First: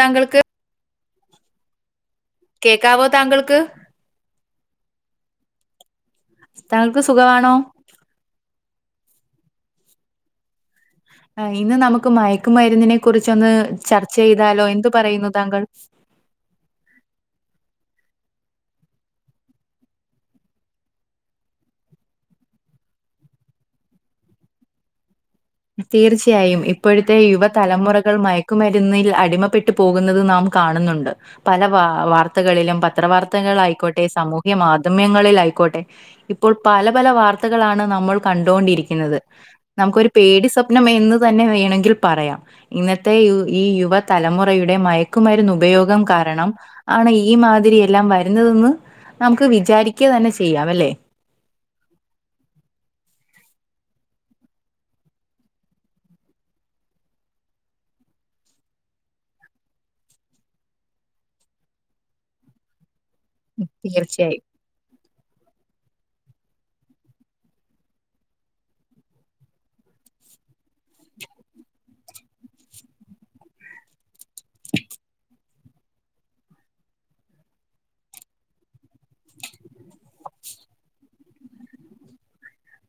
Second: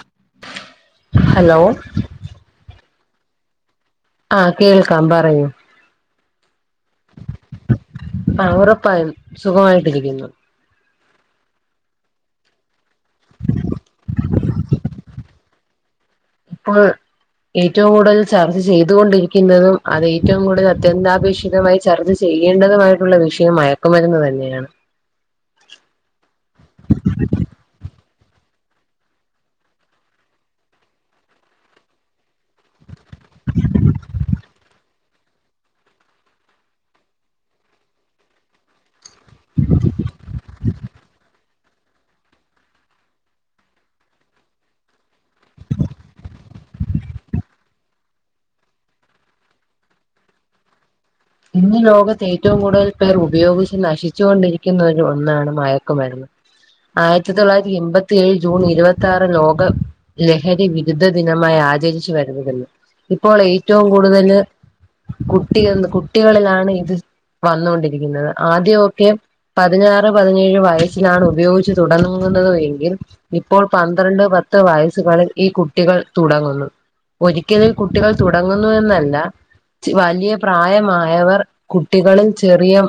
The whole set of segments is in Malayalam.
താങ്കൾക്ക് ഹലോ കേൾക്കാവോ താങ്കൾക്ക് ആ കേൾക്കാം പറയൂ താങ്കൾക്ക് സുഖവാണോ? ആഹ് ഉറപ്പായും സുഖമായിട്ടിരിക്കുന്നു. ആഹ് ഇന്ന് നമുക്ക് മയക്കുമരുന്നിനെ കുറിച്ചൊന്ന് ചർച്ച ചെയ്താലോ എന്ത് പറയുന്നു താങ്കൾ? ഇപ്പൊൾ ഏറ്റവും കൂടുതൽ ചർച്ച ചെയ്ത് കൊണ്ടിരിക്കുന്നതും അത് ഏറ്റവും കൂടുതൽ അത്യന്താപേക്ഷിതമായി ചർച്ചചെയ് ചെയ്യേണ്ടതുമായിട്ടുള്ള വിഷയം മയക്കുമരുന്ന് തന്നെയാണ്. തീർച്ചയായും ഇപ്പോഴത്തെ യുവതലമുറകൾ മയക്കുമരുന്നിൽ അടിമപ്പെട്ടു പോകുന്നത് നാം കാണുന്നുണ്ട് പല വാ വാർ വാർത്തകളിലും പത്രവാർത്തകളായിക്കോട്ടെ സാമൂഹ്യ മാധ്യമങ്ങളിലായിക്കോട്ടെ ഇപ്പോൾ പല പല വാർത്തകളാണ് നമ്മൾ കണ്ടുകൊണ്ടിരിക്കുന്നത് നമുക്കൊരു പേടി സ്വപ്നം എന്ന് തന്നെ വേണങ്കിൽ പറയാം. ഇന്നത്തെ യു ഈ യുവ തലമുറയുടെ മയക്കുമരുന്ന് ഉപയോഗം കാരണം ആണ് ഈ മാതിരി എല്ലാം വരുന്നതെന്ന് നമുക്ക് വിചാരിക്ക തന്നെ ചെയ്യാ വല്ലേ? ഇന്ന് ലോകത്ത് ഏറ്റവും കൂടുതൽ പേർ ഉപയോഗിച്ച് നശിച്ചു കൊണ്ടിരിക്കുന്ന ഒരു ഒന്നാണ് മയക്കുമരുന്ന്. ആയിരത്തി തൊള്ളായിരത്തി എൺപത്തി ഏഴ് ജൂൺ ഇരുപത്തി ആറ് ലോകം ലഹരി വിരുദ്ധ ദിനമായി ആചരിച്ചു വരുന്നതല്ലേ- ഇപ്പോൾ ഏറ്റവും തീർച്ചയായും. കൂടുതല് കുട്ടി കുട്ടികളിലാണ് ഇത് വന്നൊണ്ടിരിക്കുന്നത് ആദ്യൊക്കെ പതിനാറ് പതിനേഴ് വയസ്സിലാണ് ഉപയോഗിച്ച് തുടങ്ങുന്നതു എങ്കിൽ ഇപ്പോൾ പന്ത്രണ്ട് പത്ത് വയസ്സുകളിൽ ഈ കുട്ടികൾ തുടങ്ങുന്നു. ഒരിക്കൽ ഈ കുട്ടികൾ തുടങ്ങുന്നു എന്നല്ല ചി വലിയ പ്രായമാ യവർ കുട്ടികളിൽ ചെറിയം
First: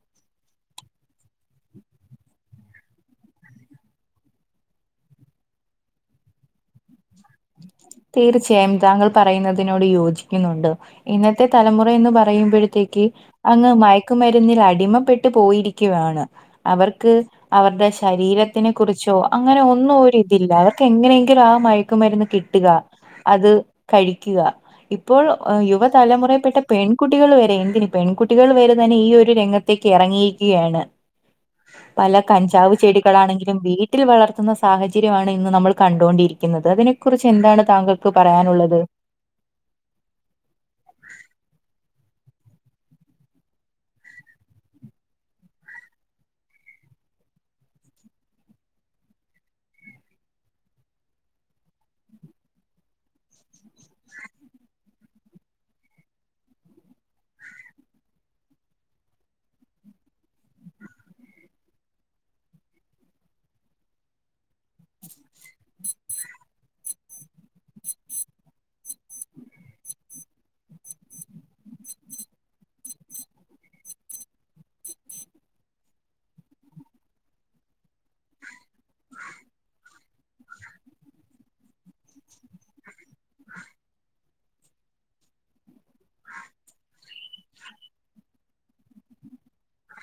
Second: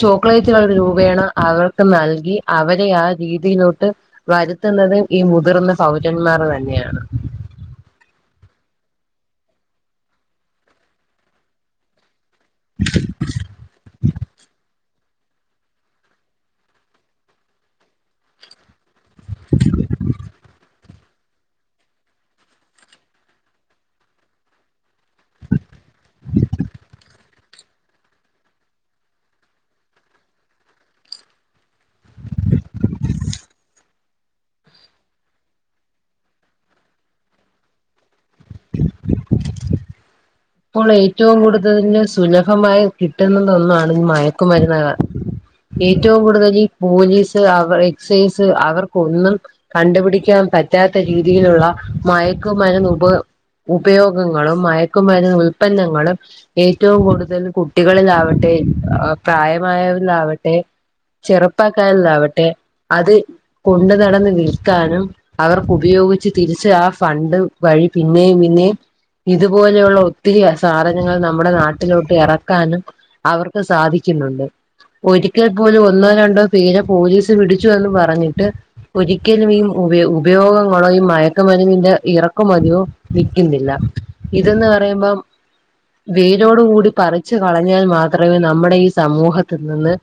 ചോക്ലേറ്റ് കളറ് രൂപയാണ് അവർക്ക് നൽകി അവരെ ആഹ് രീതിയിലോട്ട് വരുത്തുന്നുന്നത് ഈ മുതിർന്ന പൗരന്മാർ തന്നെയാണ്. തീർച്ചയായും താങ്കൾ പറയുന്നതിനോട് യോജിക്കുന്നുണ്ട് ഇന്നത്തെ തലമുറ എന്ന് പറ പറയുമ്പോഴത്തേക്ക് അങ്ങ് മയക്കുമരുന്നിൽ അടിമപ്പെട്ടു പോയിരിക്കുവാണ്. അവർക്ക് അവരുടെ ശരീരത്തിനെ കുറിച്ചോ അങ്ങനെ ഒന്നും ഒരുരിതില്ല അവർക്ക് എങ്ങനെയെങ്കിലും ആഹ് മയക്കുമരുന്ന് കി ട്ട്ക്കാ അത് കഴിക്കുക. ഇപ്പോൾ യുവതലമുറയിൽപ്പെട്ട പെൺകുട്ടികൾ വരെ എന്തിന് പെൺകുട്ടികൾ വേരെ തന്നെ ഈ ഒരു രംഗത്തേക്ക് എറങ്ങിയിരിക്കുകയാണ്. പല കഞ്ചാവ് ചെടികളാണെങ്കിലും വീട്ടിൽ വളർത്തുന്ന സാഹചര്യമാണ് ഇന്ന് നമ്മൾ കണ്ടൊണ്ടിരിക്കുന്നത് അതിനെക്കുറിച്ച് ച്ച് എന്താണ് താങ്കൾക്ക് പറയാനുള്ളത്? [inaudible] ഇപ്പോൾ ഏറ്റവും കൂടുതലിന് സുലഭമായി കിട്ടുന്നത് ഒന്നാണ് മയക്കുമരുന്നുക്കൾ. ഏറ്റവും കൂടുതൽ ഈ പോലീസ് അവർ എക്സൈസ് അവർക്ക് ഒന്നും കണ്ടുപിടിക്കാൻ പറ്റാത്ത രീതിയിലുള്ള മയക്കുമരുന്ന് ഉപ ഉപയോഗങ്ങളും മയക്കുമരുന്ന് ഉൽപന്നങ്ങളും ഏറ്റവും കൂടുതൽ കുട്ടികളിലാവട്ടെ അ പ്രായമായവരിലാവട്ടെ ചെറുപ്പാക്കാരിൽ അവട്ടെ അത് കൊണ്ടു നടന്ന് വിൽക്കാനും അവർക്ക് ഉപയോഗിച്ച് തിരിച്ച് ആ ഫണ്ട് വഴി പിന്നെയും പിന്നെയും ഇതുപോലെയുള്ള ഉൽ ഒത്തിരി ആ സാധനങ്ങൾ നമ്മുടെ നാട്ടിലോട്ട് എറക്കാനും അവർക്ക് സാധിക്കുന്നുണ്ട്. ഒരിക്കൽ പോലും ഒന്നോ രണ്ടോ പേരെ പോലീസ് പിടിച്ചു എന്ന് പറഞ്ഞിട്ട് ഒരിക്കലും ഈ ഉപയ ഉപയോഗങ്ങളണോ ഈ മയക്കുമരുന്നിന്റെ ഇറക്കുമതിയോ നിക്കുന്നില്ല ഇതന്ന് പറയുമ്പം [inaudible] വേരോട് കൂടി പറിച്ചു കളഞ്ഞാൽ മാത്രവേ നമ്മുടെ ഈ സമൂഹത്തിൽ നിന്ന്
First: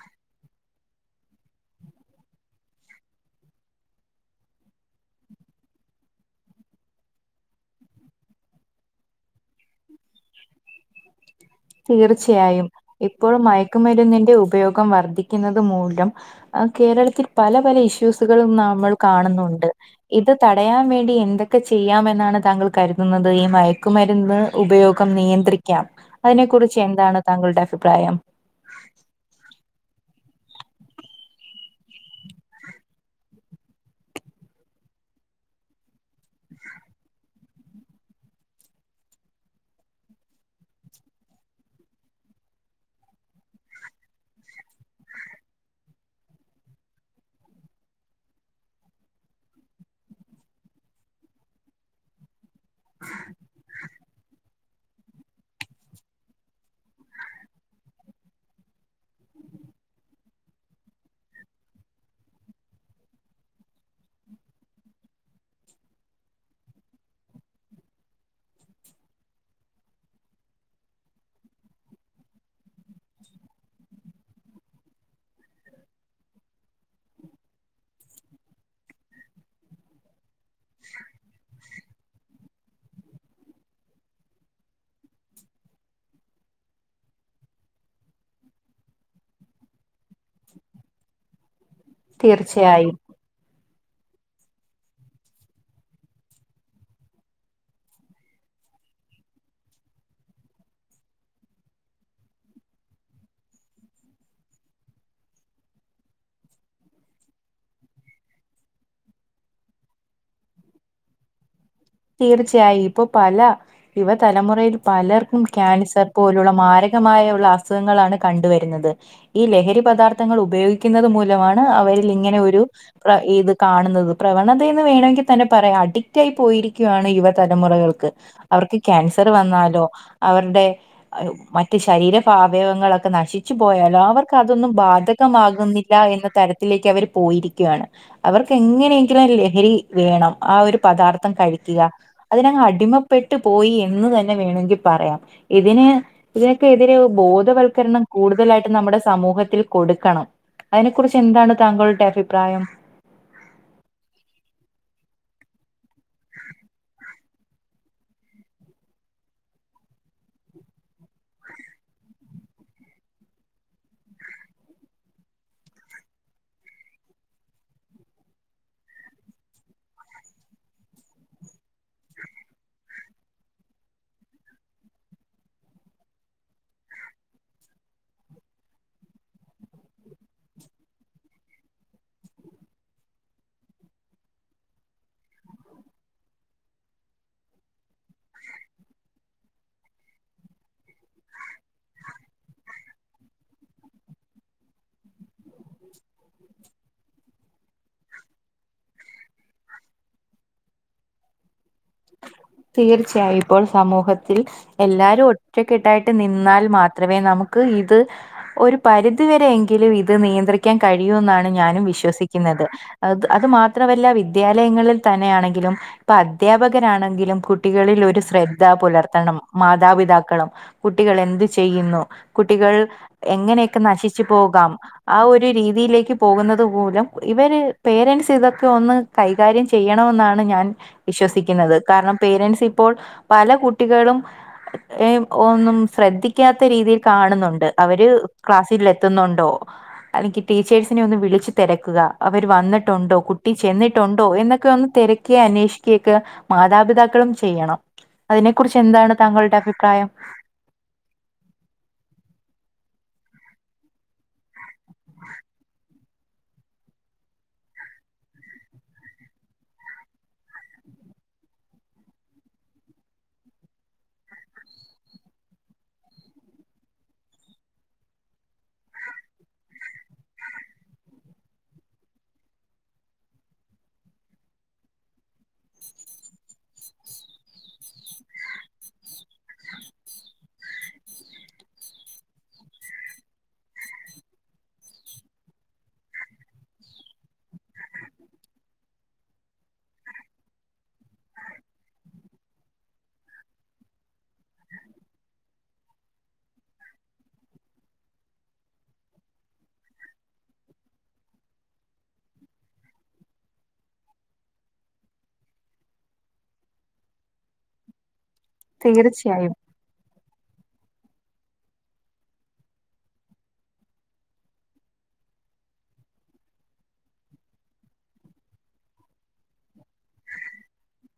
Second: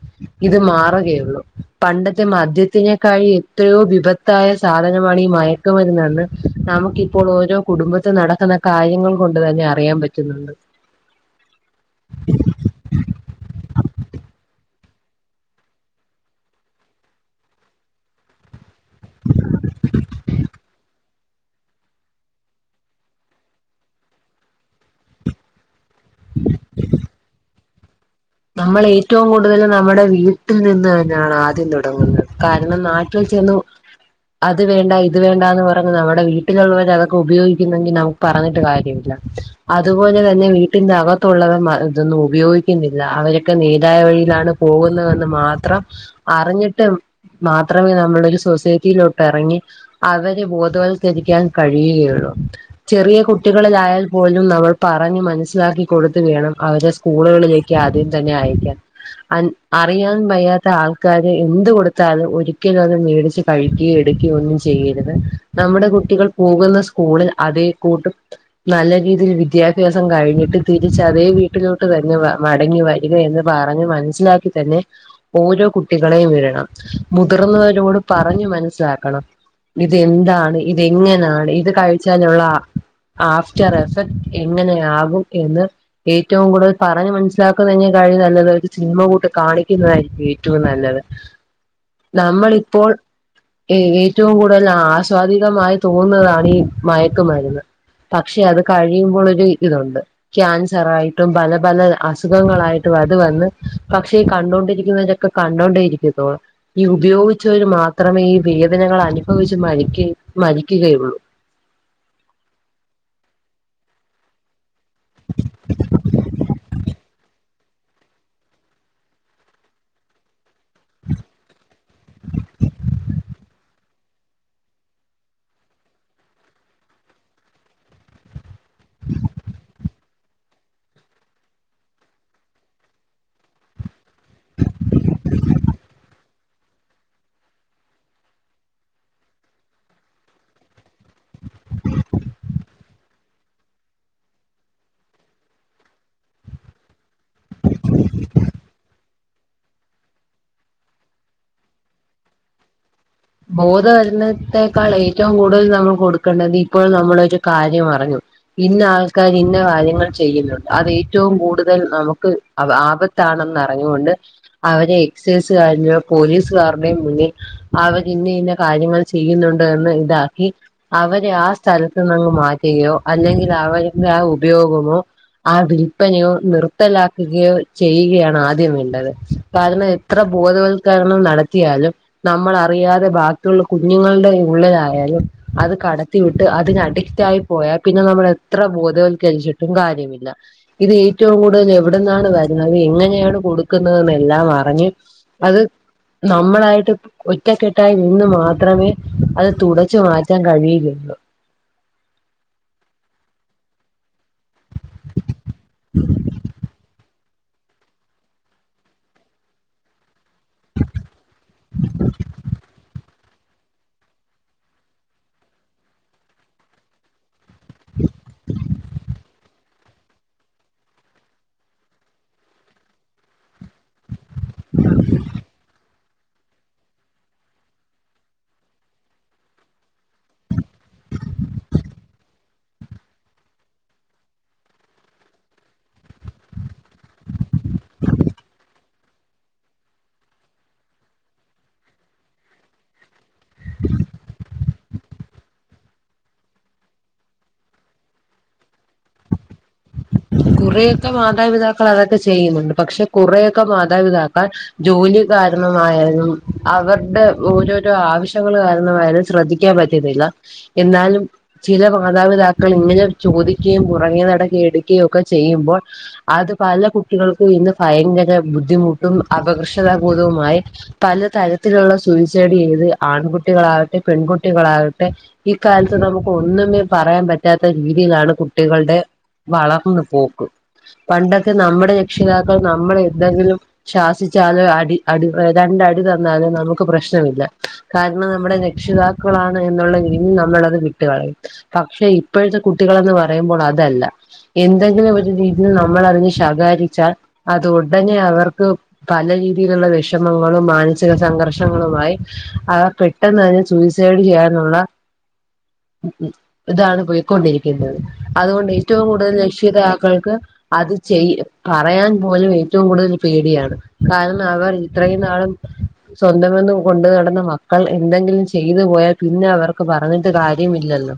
ഇത് മാറുകയുള്ളു. പണ്ടത്തെ മദ്യത്തിനേക്കാഴി എത്രയോ വിപത്ത് ത്തായ സാധനമാണ് ഈ മയക്ക് മരുന്ന് എന്ന് നമുക്കിപ്പോള് ഓരോ കുടുംബത്തിൽ നടക്കുന്ന കാര്യങ്ങൾ കൊണ്ട് തന്നെ അറിയാൻ പറ്റുന്നുണ്ട്. തീർച്ചയായും. ഇപ്പോഴും മയക്കുമരുന്നിന്റെ ഉപയോഗം വർദ്ധിക്കുന്നത് മൂലം ആഹ് കേരളത്തിൽ പല പല ഇഷ്യൂസ് തുകളും നമ്മൾ കാണുന്നുണ്ട്. ഇത് തടയാൻ വേണ്ടി എന്തൊ ക്കെ ചെയ്യാമെന്നാണ് താങ്കൾ കരുതുന്നത്. ഈ മയക്കുമരുന്ന് ഉപയോഗം നിയന്ത്രിക്കാം. അയി നെക്കുറിച്ച് എന്താണ് താങ്കളുടെ അഭിപ്രായം. നമ്മൾ ഏറ്റവും കൂടുതൽ നമ്മുടെ വീട്ടിൽ നിന്ന് തന്നയാണ് ആദ്യം തുടങ്ങുന്നത്. കാരണം ന ട്ടിൽ ചെന്ന് അത് വേണ്ട ഇത് വേണ്ടാന്ന് പറങ്ങുന്നവൾ വീട്ടിലുള്ളവരതൊക്കെ ഉപയോഗിക്കുന്നെങ്ങിനാവും. ന പറഞ്ഞിട്ട് കാര്യമില്ല. അതുപോലെ തന്നെ വീട്ടിന്റെ അകത്തുള്ളവൻ ഇതൊന്നും ഉപയോഗിക്കുന്നില്ല ല്ലാ വരൊക്കെ നേരായ വഴിയിലാണ് പോകുന്നത് എന്ന് മാത്രം അറിഞ്ഞിട്ട് മാത്രമേ നമ്മളൊരു സൊസൈറ്റിയിലോട്ടെറങ്ങി അവരെ ബോധവൽക്കരിക്കാൻ കഴിയുകയുള്ളു. ചെറിയ കുട്ടികളിലായാൽ പോലും നമ്മൾ പറഞ്ഞ് മനസ്സിലാക്കി കൊടുത്ത് വേണം അവരെ സ്കൂളുകളിലേക്ക് ക്ക്യാദ്യം തന്നെ അയക്കാൻ. അൻ അറിയാൻ വയ്യാത്ത ആൾക്കാര് എന്ത് കൊടുത്താലും ഒരിക്കലും അത് മേടിച്ച് കഴിക്കുകയോ എടുക്കുകയോ ഒന്നും ചെയ്യരുത്. നമ്മുടെ കുട്ടികൾ പോകുന്ന സ്കൂള് അതേ കൂട്ടു. നല്ല രീതിയിൽ വിദ്യാഭ്യാസം കഴിഞ്ഞിട്ട് തിരിച്ച് അതേ വീട്ടിലോട്ട് തന്നെ വ മടങ്ങി വരിക എന്ന് പറഞ്ഞ് മനസ്സിലാക്കി തന്നെ ഓരോ കുട്ടികളെയും വിട്ടണം. മുതിർന്നവരോട് പറഞ്ഞു മനസ്സിലാക്കണം. ഇത് എന്താണ് ഇതെങ്ങനാണ് ഇത് കഴിച്ചാലുള്ള ആഫ്റ്റർ എഫക്ട് എങ്ങനെയാകും എന്ന് ഏറ്റവും കൂടുതൽ പറഞ്ഞ് മനസ [inaudible] ലാക്കുന്നഞ്ഞേക്കാളും നല്ലത് ഒരു സിനിമ കൂട്ട് കാണിക്കുന്നതായിരിക്കു ഏറ്റവും നല്ലത് തീർച്ചയായും നമ്മളിപ്പോൾ ഏയ് ഏറ്റവും കൂടുതൽ അസ്വദികമായി തോന്നുന്നതാണീ ഈ മയക്കുമരുന്ന് പക്ഷെ അത് കഴിയുമ്പോളൊരു ഇതുണ്ട്. ക്യാൻസറായിട്ടും പല പല അസു സുഖങ്ങളായിട്ടു അത് വന്ന് പക്ഷേ കന്നോണ്ടിരിക്കുന്നരൊക്കെ കണ്ണോണ്ടേ ഇരിക്കത്തൊളൂ ഈ ഉപയോഗിച്ചവര് മാത്രമേ ഈ വേദനകൾ അനുഭവിച്ച് മരിക്ക മരിക്കുകയുള്ളൂ തീർച്ചയായും ഇപ്പൊ പല- യുവ തലമുറയിൽ പലർക്കും ക്യാൻസർ പോലുള്ള മാരകമായുള്ള അസുഖങ്ങളാണ് കണ്ടുവരുന്നത് ഈ ലഹരി പദാർത്ഥങ്ങൾ ഉപയോഗിക്കുന്നത് മൂലമാണ് അവരിൽ ഇങ്ങനെ ഒരു പ്ര ഇത് കാണുന്നത് പ്രവണതയന്ന് വേണമെങ്കി തന്നെ പറയാം അഡിക്റ്റ് ആയി പോയിരിക് ക്ക്യാണ് യുവതലമുറകൾക്ക് അവർക്ക് ക്യാൻസർ വന്നാലോ അവരുടെ മറ്റ് ശരീരഫ വയങ്ങളൊക്കെ നശിച്ചു പോയാലോ അവർ.. അതൊന്നും ബാധകമാകുന്നില്ല എന്ന തരത്തിലേക്ക് അവർ പോയിരിക്കുകയാണ് അവർക്ക് എങ്ങനെയെങ്കിലും ആ ലഹരി വേണം ആ ഒരു പദാർത്ഥം കഴി [unintelligible] അതിനങ്ങ ടിമപ്പെട്ടു പോയി എന്ന് തന്നെ വേണെങ്കി പറയാം. ഇതിന് ഇതിനൊക്കെ എതിരെ ബോധവൽക്കരണം കൂടുതലായിട്ട് നമ്മുടെ സമൂഹത്തിൽ കൊടുക്കണം അയിനെ കുറിച്ച് എന്താണ് താങ്കളുടെ അഭിപ്രായം ബോധ വരുന്നത്തേക്കാൾ ഏറ്റവും കൂടുതൽ നമ്മൾ കൊടുക്കേണ്ടത് ഇപ്പോൾ നമ്മൾ ഒര് കാര്യമറഞ്ഞു ഇന്ന ആൾക്കാർ ഇന്ന കാര്യങ്ങൾ ചെയ്യുന്നുണ്ട് അത് ഏറ്റവും കൂടുതൽ നമുക്ക് അവ ആപത്താണെന്ന്റിഞ്ഞുകൊണ്ട് അവരെ എക്സൈസുകാറിലൊ പോലീസുകാരുടെയും മുന്നിൽ അവ ഇന്ന ഇന്ന കാര്യങ്ങൾ ചെയ്യുന്നുണ്ടൊ എന്ന് ഇതാക്കി അവരെ ആ സ്ഥലത്തുന്നങ്ങ് മാറ്റുകയോ അല്ലെങ്കിൽ അവരുടെ ആ ഉപയോഗമോ ആ വിൽല്പനയോ നിർത്തലാക്കുകയോ ചെയ്യുകയാണ് ആദ്യം വേണ്ടത് കാരണം എത്ര ബോധവത്ക്കരണം നടത്തിയാലും നമ്മളാ അറിയാതെ ബാക്കിയുള്ള കുഞ്ഞുങ്ങളുടെ ഉള്ളിലായാലും അത് കടത്തി വിട്ട് അതിനഡിക്റ്റായി പൊ പോയാ പിന്നെ നമ്മളത്ര ബോധവൽക്കരിച്ചിട്ടും കാര്യമില്ല ഇത് ഏറ്റവും കൂടുതൽ എവിടന്നാണ് വരുന്നത് എങ്ങനെയാണ് കൊടുക്കുന്നതെന്ന് എല്ലാം അറിഞ്ഞ് അത് നമ്മളായിട്ട് ഓൽ ഒറ്റക്കെട്ടായി നിന്ന് മാത്രമേ അത് തുടച്ചു മാറ്റാൻ കഴിയുകയൊള്ളൂ തീർച്ചയായും ഇപ്പോൾ സമൂഹത്തിൽ എല്ലാരും ഒറ്റക്കെട്ടായിട്ട് നിന്നാൽ മാ ത്രമേ നമുക്ക് ഇത് ഒരു പരിധിവരെ എങ്കിലും ഇത് നിയന്ത്രിക്കാൻ കഴിയൂന്നാണ് ഞാനും വിശ്വസിക്കുന്നത് അത് അത് മാത്രവല്ല വിദ്യാലയങ്ങളിലും തന്നെയാണെങ്കിലും ഇപ്പൊ അദ്യാപക പകര അങ്ങനാണെങ്കിലും കുട്ടികളിൽ ഒരു ശ്രദ്ധ പുലർത്തണം മാതാപിതാക്കളും കുട്ടികൾ എന്തു ചെയ്യുന്നു കുട്ടികൾ എങ്ങനെയൊക്കെ നശി ച്ച് പോകാം ആ ഒരു രീതിയിലേക്ക് പോകുന്നത് മൂലം ഇവര് പേരൻസ് ഇതൊക്കെ ഒന്ന് കൈകാര്യം ചെയ്യണമെന്നാണ് ഞാൻ വിശ്വസിക്കുന്നത് കാരണം പേരൻസ് ഇപ്പോൾ പല കുട്ടികളും ഏ ഒന്നും ശ്രദ്ധിക്കാത്ത രീതിയിൽ കാണുന്നുണ്ട് അവര് ക്ലാസ്സിലെത്തുന്നുണ്ടോ അല്ലെങ്കി ടീച്ചേഴ്സിനെ ഒന്ന് വിളിച്ച് തെരക്കുക അവര് വന്നിട്ടുണ്ടോ കുട്ടി ചെന്നിട്ടുണ്ടോ എന്നൊക്കെ ഒന്ന് തെര ക്യ അന്നെഷിക്കെ ക്കെ മാതാപിതാക്കളും ചെയ്യണം അതിനെ കുറിച്ച് എന്താണ് താങ്കളുടെ അഭിപ്രായം കുറെഒക്കെ മാതാപിതാക്കളതൊക്കെ ചെയ്യുന്നുണ്ട് പക്ഷെ കുറെഒക്കെ മാതാപിതാക്കൾ ജോലി കാരണമായാലും അവർടെ ഓരോരോ ആവശ്യങ്ങള് കാരണമായാലും ശ്രദ്ധിക്കാൻ പറ്റ്ന്നില്ല എന്നാലും ചില മാതാപിതാക്കൾ ഇങ്ങനെ ചോദിക്കയും പുറകെ നട കേടു ക്കി ഒക്കെ ചെയ്യുമ്പോൾ അത് പല കുട്ടികൾക്കും ഇന്ന് ഭയങ്കര ബുദ്ധിമുട്ടും അപകർഷതാ ബോധവുമായി പല തരത്തിലുള്ള സൂയിസൈഡ് ചെയ്ത് ആൺകുട്ടികളാവട്ടെ പെൺകുട്ടികളാവട്ടെ ഈക്കാലത്ത് നമുക്ക് ഒന്നുമേ പറയാൻ പറ്റാത്ത രീതിയിലാണ് കുട്ടികളുടെ വളർന്ന് പോക്ക് പണ്ടൊക്കെ നമ്മുടെ രക്ഷിതാക്കൾ നമ്മൾ എന്തെങ്കിലും ശ്വാസിച്ചാലും അടി അടി രണ്ടടി തന്നാലും നമുക്ക് പ്രശ്നമില്ല കാരണം നമ്മുടെ രക്ഷിതാക്കളാണ് എന്നുള്ള രീതിയിൽ നമ്മളത് വിട്ടുകളയും പക്ഷെ ഇപ്പോഴത്തെ കുട്ടികളെന്ന് പറയുമ്പോൾ അതല്ല എന്തെങ്കിലും ഒരു രീതിയിൽ നമ്മൾ അറിഞ്ഞ് ശകാരിച്ചാൽ അത് ഉടനെ അവർക്ക് പല രീതിയിലുള്ള വിഷമങ്ങളും മാനസിക സംഘർഷങ്ങളുമായി അവ പെ പെട്ടെന്ന് തന്നെ സൂയ്സൈഡ് ചെയ്യാനുള്ള ഉ ഇതാണ് പോയിക്കൊണ്ടിരിക്കുന്നത് അതുകൊണ്ട് ഏറ്റവും കൂടുതൽ തീർച്ചയായും രക്ഷിതാക്കൾക്ക് അത് ചെയ പറയാൻ പോലും ഏറ്റവും കൂടുതൽ പേടിയാണ് കാരണം അവർ ഇത്രയും നാളും സ്വന്തമന്നും കൊണ്ടു നടന്ന മക്കൾ എന്തെങ്കിലും ചെയ്തു പോയാൽ പിന്നെ അവർക്ക് പറഞ്ഞിട്ട് കാര്യമില്ലല്ലോ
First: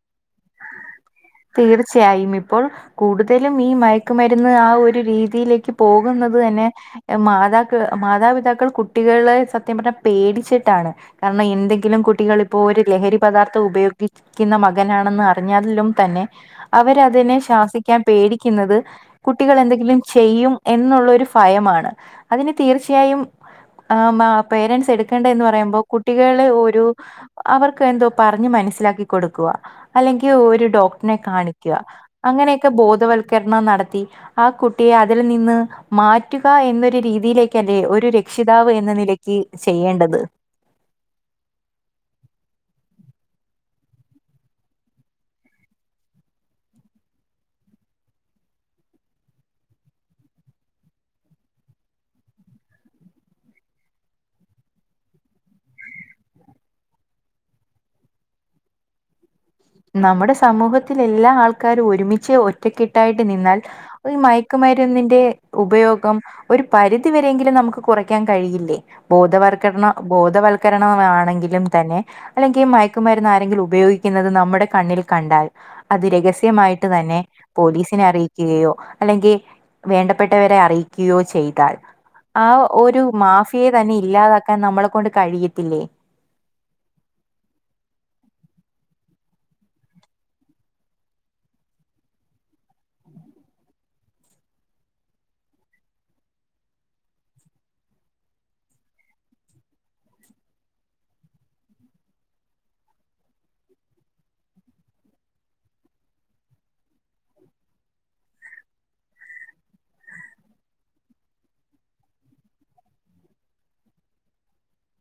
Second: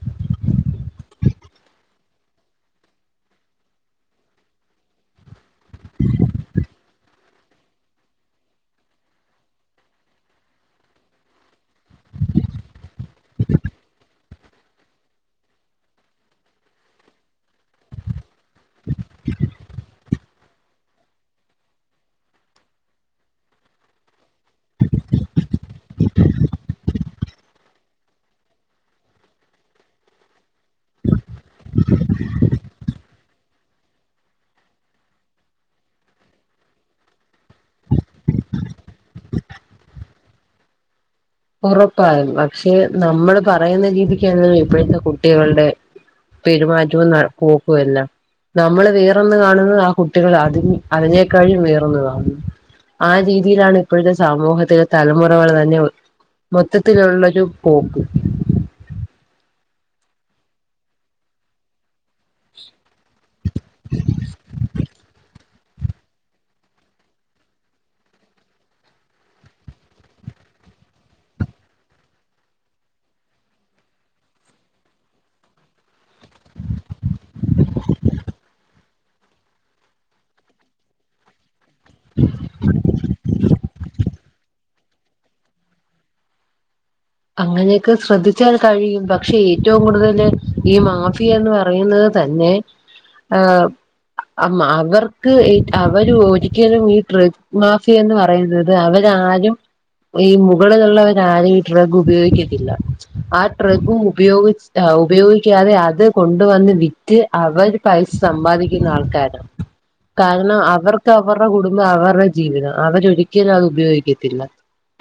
തീർച്ചയായും. ഇപ്പോൾ കൂടുതലും ഈ മയക്കുമരുന്ന് ആ ഒരു രീതിയിലേക്ക് ക്ക് പോകുന്നത് തന്നെ മാതാക്കൾ മാതാപിതാക്കൾ കുട്ടികളെ സത്യം പറഞ്ഞാൽ പേടിച്ചിട്ടാണ് കാരണം എന്തെങ്കിലും കുട്ടികൾ ഇപ്പോഒരു ലഹരി പദാർത്ഥം ഉപയോഗിക്കുന്ന മകനാണെന്ന് അറിഞ്ഞാലും തന്നെ അവരതിനെ ശാസിക്കാൻ പേടിക്കുന്നത് കുട്ടികൾ എന്തെങ്കിലും ചെയ്യും എന്നുള്ളരു ഭയമാണ് അതിന് തീർച്ചയായും പേരൻറ്സ് എടുക്കേണ്ട എന്ന് പറയുമ്പം കുട്ടികളെ ഒരു അവർക്ക് എന്തോ പറഞ്ഞഞ് മനസ്സിലാക്കി കൊടുക്കവാ അല്ലെങ്കിൽ ഒരു നെ കാണിക്കുക അങ്ങനെയൊക്കെ ബോധവൽക്കരണം നടത്തി ആ കുട്ടിയെ അതിൽ നിന്ന് മാറ്റുക എന്നൊരു രീതിയിലേക്ക് അല്ലേ ഒരു രക്ഷിതാവ് എന്ന നിലക്ക് ചെയ്യേണ്ടത് ഉറപ്പായും പക്ഷെ നമ്മള് പറയുന്ന രീതിക്ക ല്ലല്ലോ ഇപ്പോഴത്തെ കുട്ടികളുടെ പെരുമാറ്റവും ന പോക്കും എല്ലാം നമ്മള് വേറൊന്ന് കാണുന്നത് ആ കുട്ടികൾ അതി അതിനേക്കാഴും വേറൊന്ന് കാണുന്നു ആ രീതിയിലാണ് ഇപ്പോഴത്തെ സാമൂഹത്തിലെ തലമുറകൾ തന്നെ മൊത്തത്തിലുള്ളൊരു പോക്ക് നമ്മുടെ സമൂഹത്തിൽ എല്ലാ ആൾക്കാരും ഒരുമിച്ച് ഒ ഒറ്റ ക്കെട്ടായിട്ട് നിന്നാൽഈ മയക്കുമരുന്നിന്റെ ഉപയോഗം ഒരു പരിധിവരെങ്കിലും നമുക്ക് കുറക്കാൻ കഴിയില്ലേ ബോധവൽക്കരണ ബോധവൽക്കരണം ആണെങ്കിലും തന്നെ അല്ലെങ്കിൽ മയക്കുമരുന്ന് ആരെങ്കിലും ഉപയോഗിക്കുന്നത് നമ്മുടെ ടെ കണ്ണിൽ കണ്ടാൽ അത് രഹസ്യമായിട്ട് തന്നെ പോലീസിനെ അറിയിക്കുകയോ അല്ലെങ്കിൽ വേണ്ടപ്പെട്ടവരെ അറിയിക്കുകയോ ചെയ്താൽ ആ ഒരു മാഫിയെ തന്നെ ഇല്ലാതാക്കാൻ നമ്മളെ കൊണ്ട് കഴിയത്തില്ലേ അങ്ങനെയൊക്കെ ശ്രദ്ധിച്ചാൽ കഴിയും പക്ഷെ ഏറ്റവും കൂടുതല് ഈ മാഫിയന്ന് പറയുന്നത് തന്നെ ആഏഹ അ അവർക്ക് അവര് ഒരിക്കലും ഈ ട്രഗ് മാഫിയന്ന് പറയുന്നത് അ അവരാരും ഈ മുകളിലുള്ളവരാരും ട്രഗ ഉപയോഗിക്കത്തില്ല ആ ട്രഗും ഉപയോഗി ഉപയോഗിക്കാതെ അത് കൊണ്ടുവന്ന് വി- വിറ്റ്അവര് പൈസ സമ്പാദിക്കുന്ന ആൾക്കാരാണ് കാരണം അവർക്ക് അവരുടെ കുടുംബം അവരുടെ ജീവിതം അവരൊരിക്കലും അത് ഉപയോഗിക്കത്തില്ല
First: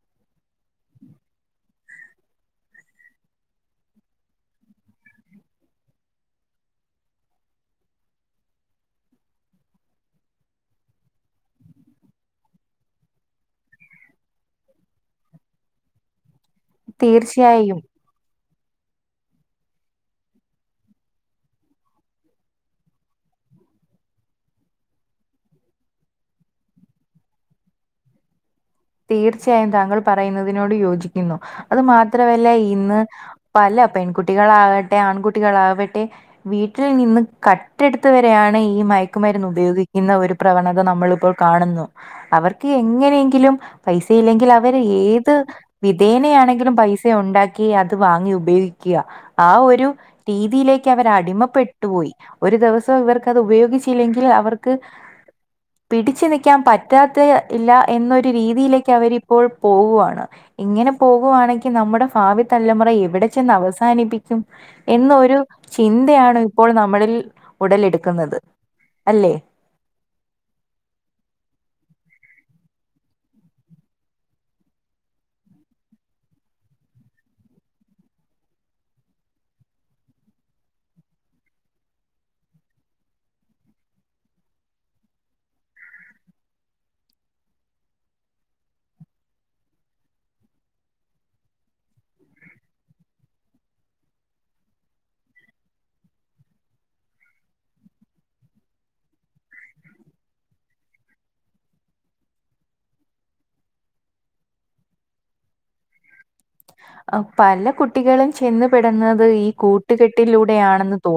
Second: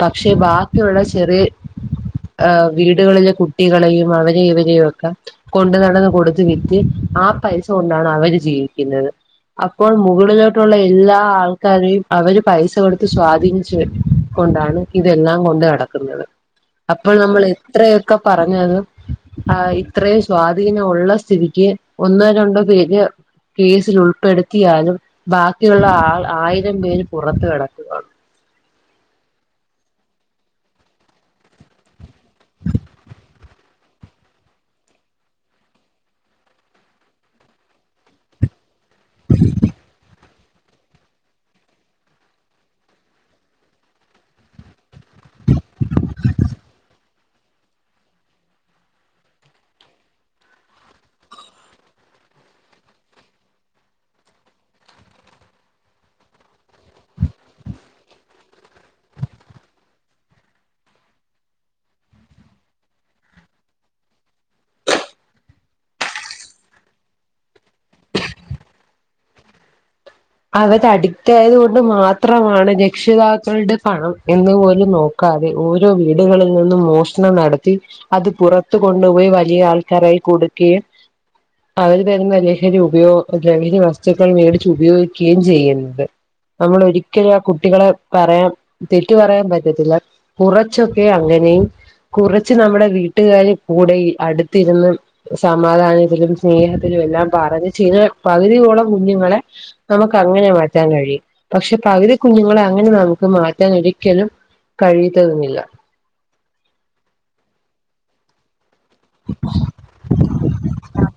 പക്ഷെ ബാക്കിയുള്ള ചെറിയ ആ വീടുകളിലെ കുട്ടികളെയും അവരെ ഇവരെയു ഒക്കെ കൊണ്ടു നടന്ന് കൊടുത്ത് വിറ്റ് ആ പൈസ കൊണ്ടാണ് അവര് ജീവിക്കുന്നത് അപ്പോൾ മുകളിലോട്ടുള്ള എല്ലാ ആൾക്കാരെയും അവര് പൈസ കൊടുത്ത് സ്വാധീനിച്ചു വരും കൊണ്ടാണ് ഇതെല്ലാം കൊണ്ട് നടക്കുന്നത് അപ്പൊ നമ്മൾ തീർച്ചയായും എത്രയൊക്കെ പറഞ്ഞത് ആ ഇത്രയും സ്വാധീനം ഉള്ള സ്ഥിതിക്ക് ഒന്നോ രണ്ടോ പേര് കേസിൽ ഉൾപ്പെടുത്തിയാലും ബാക്കിയുള്ള ആൾ ആയിരം പേര് പുറത്ത് കിടക്കുക തീർച്ചയായും താങ്കൾ പറയുന്നതിനോട് യോജിക്കുന്നു അത് മാത്രമല്ല ഇന്ന് പല പെൺകുട്ടികളാകട്ടെ ആൺകുട്ടികളാവട്ടെ വീട്ടിൽ നിന്ന് ക കട്ടെടുത്ത് വരെയാണ് ഈ മയക്കുമരുന്ന് ഉപയോഗിക്കുന്ന ഒരു പ്രവണത നമ്മളിപ്പോൾ കാണുന്നു അവർക്ക് എങ്ങനെയെങ്കിലും പൈസയില്ലെങ്കിൽ അവര് ഏത് വിധേനയാണെങ്കിലും പൈസ ഉണ്ടാക്കി അത് വാങ്ങി ഉപയോഗിക്കുക ആ ഒരു രീതിയിലേക്ക് അവരടിമപ്പെട്ടുപോയി ഒരു ദിവസം ഇവർക്ക് അത് ഉപയോഗിച്ചില്ലെങ്കിൽ അവർക്ക് പിടിച്ചു നിക്കാൻ പറ്റാത്ത ഇല്ല എന്നൊരു രീതി രീതിയിലേക്ക് അവരിപ്പോൾ പോവുവാണ് ഇങ്ങനെ പോകുവാണെങ്കിൽ നമ്മുടെ ഭാവി തലമുറ എവിടെ ചെന്ന് അവസാനിപ്പിക്കും എന്നൊരു ചിന്തയാണ് ഇപ്പോൾ നമ്മളിൽ ഉടലെടുക്കുന്നത് അല്ലേ അവര് അഡിക്റ്റ് ആയത് കൊണ്ട് മാത്രമാണ് രക്ഷിതാക്കളുടെ പണം എന്ന് പോലും നോക്ക നോക്കാതെ ഓരോ വീടുകളിൽ നിന്നും മോഷണം നടത്തി അത് പുറത്ത് കൊണ്ടുപോയി വലിയ ആൾക്കാര കയ്യി കൊടുക്കേം അവര് തരുന്ന ലഹരി ഉപയോഗ ലഹരി വസ്തുക്കൾ മേടിച്ച് ഉപയോഗി ഉപയോഗിക്കുകയും ചെയ്യുന്നത് നമ്മള് ഒരിക്കലും ആ കുട്ടികളെ പറയാൻ തെറ്റ് പറയാൻ പറ്റത്തില്ല കുറച്ചൊക്കെ അങ്ങനെയും കുറച്ച് നമ്മുടെ വീട്ടുകാർ കൂടെ അടുത്തിരുന്ന് സമാധാനത്തിലും സ്നേഹത്തിലും എല്ലാം പറഞ്ഞ് ചില പകുതിയോളം കുഞ്ഞുങ്ങളെ നമുക്ക് അങ്ങനെ മാറ്റാൻ കഴിയും പക്ഷെ പകുതി കുഞ്ഞുങ്ങളെ അങ്ങനെ നമുക്ക് മാറ്റാൻ ഒരിക്കലും കഴിയുന്നതുമില്ല പല കുട്ടികളും ചെന്ന് പെടുന്നത് ഈ കൂട്ടുകെട്ടിലൂടെയാണെന്ന് തോന്നി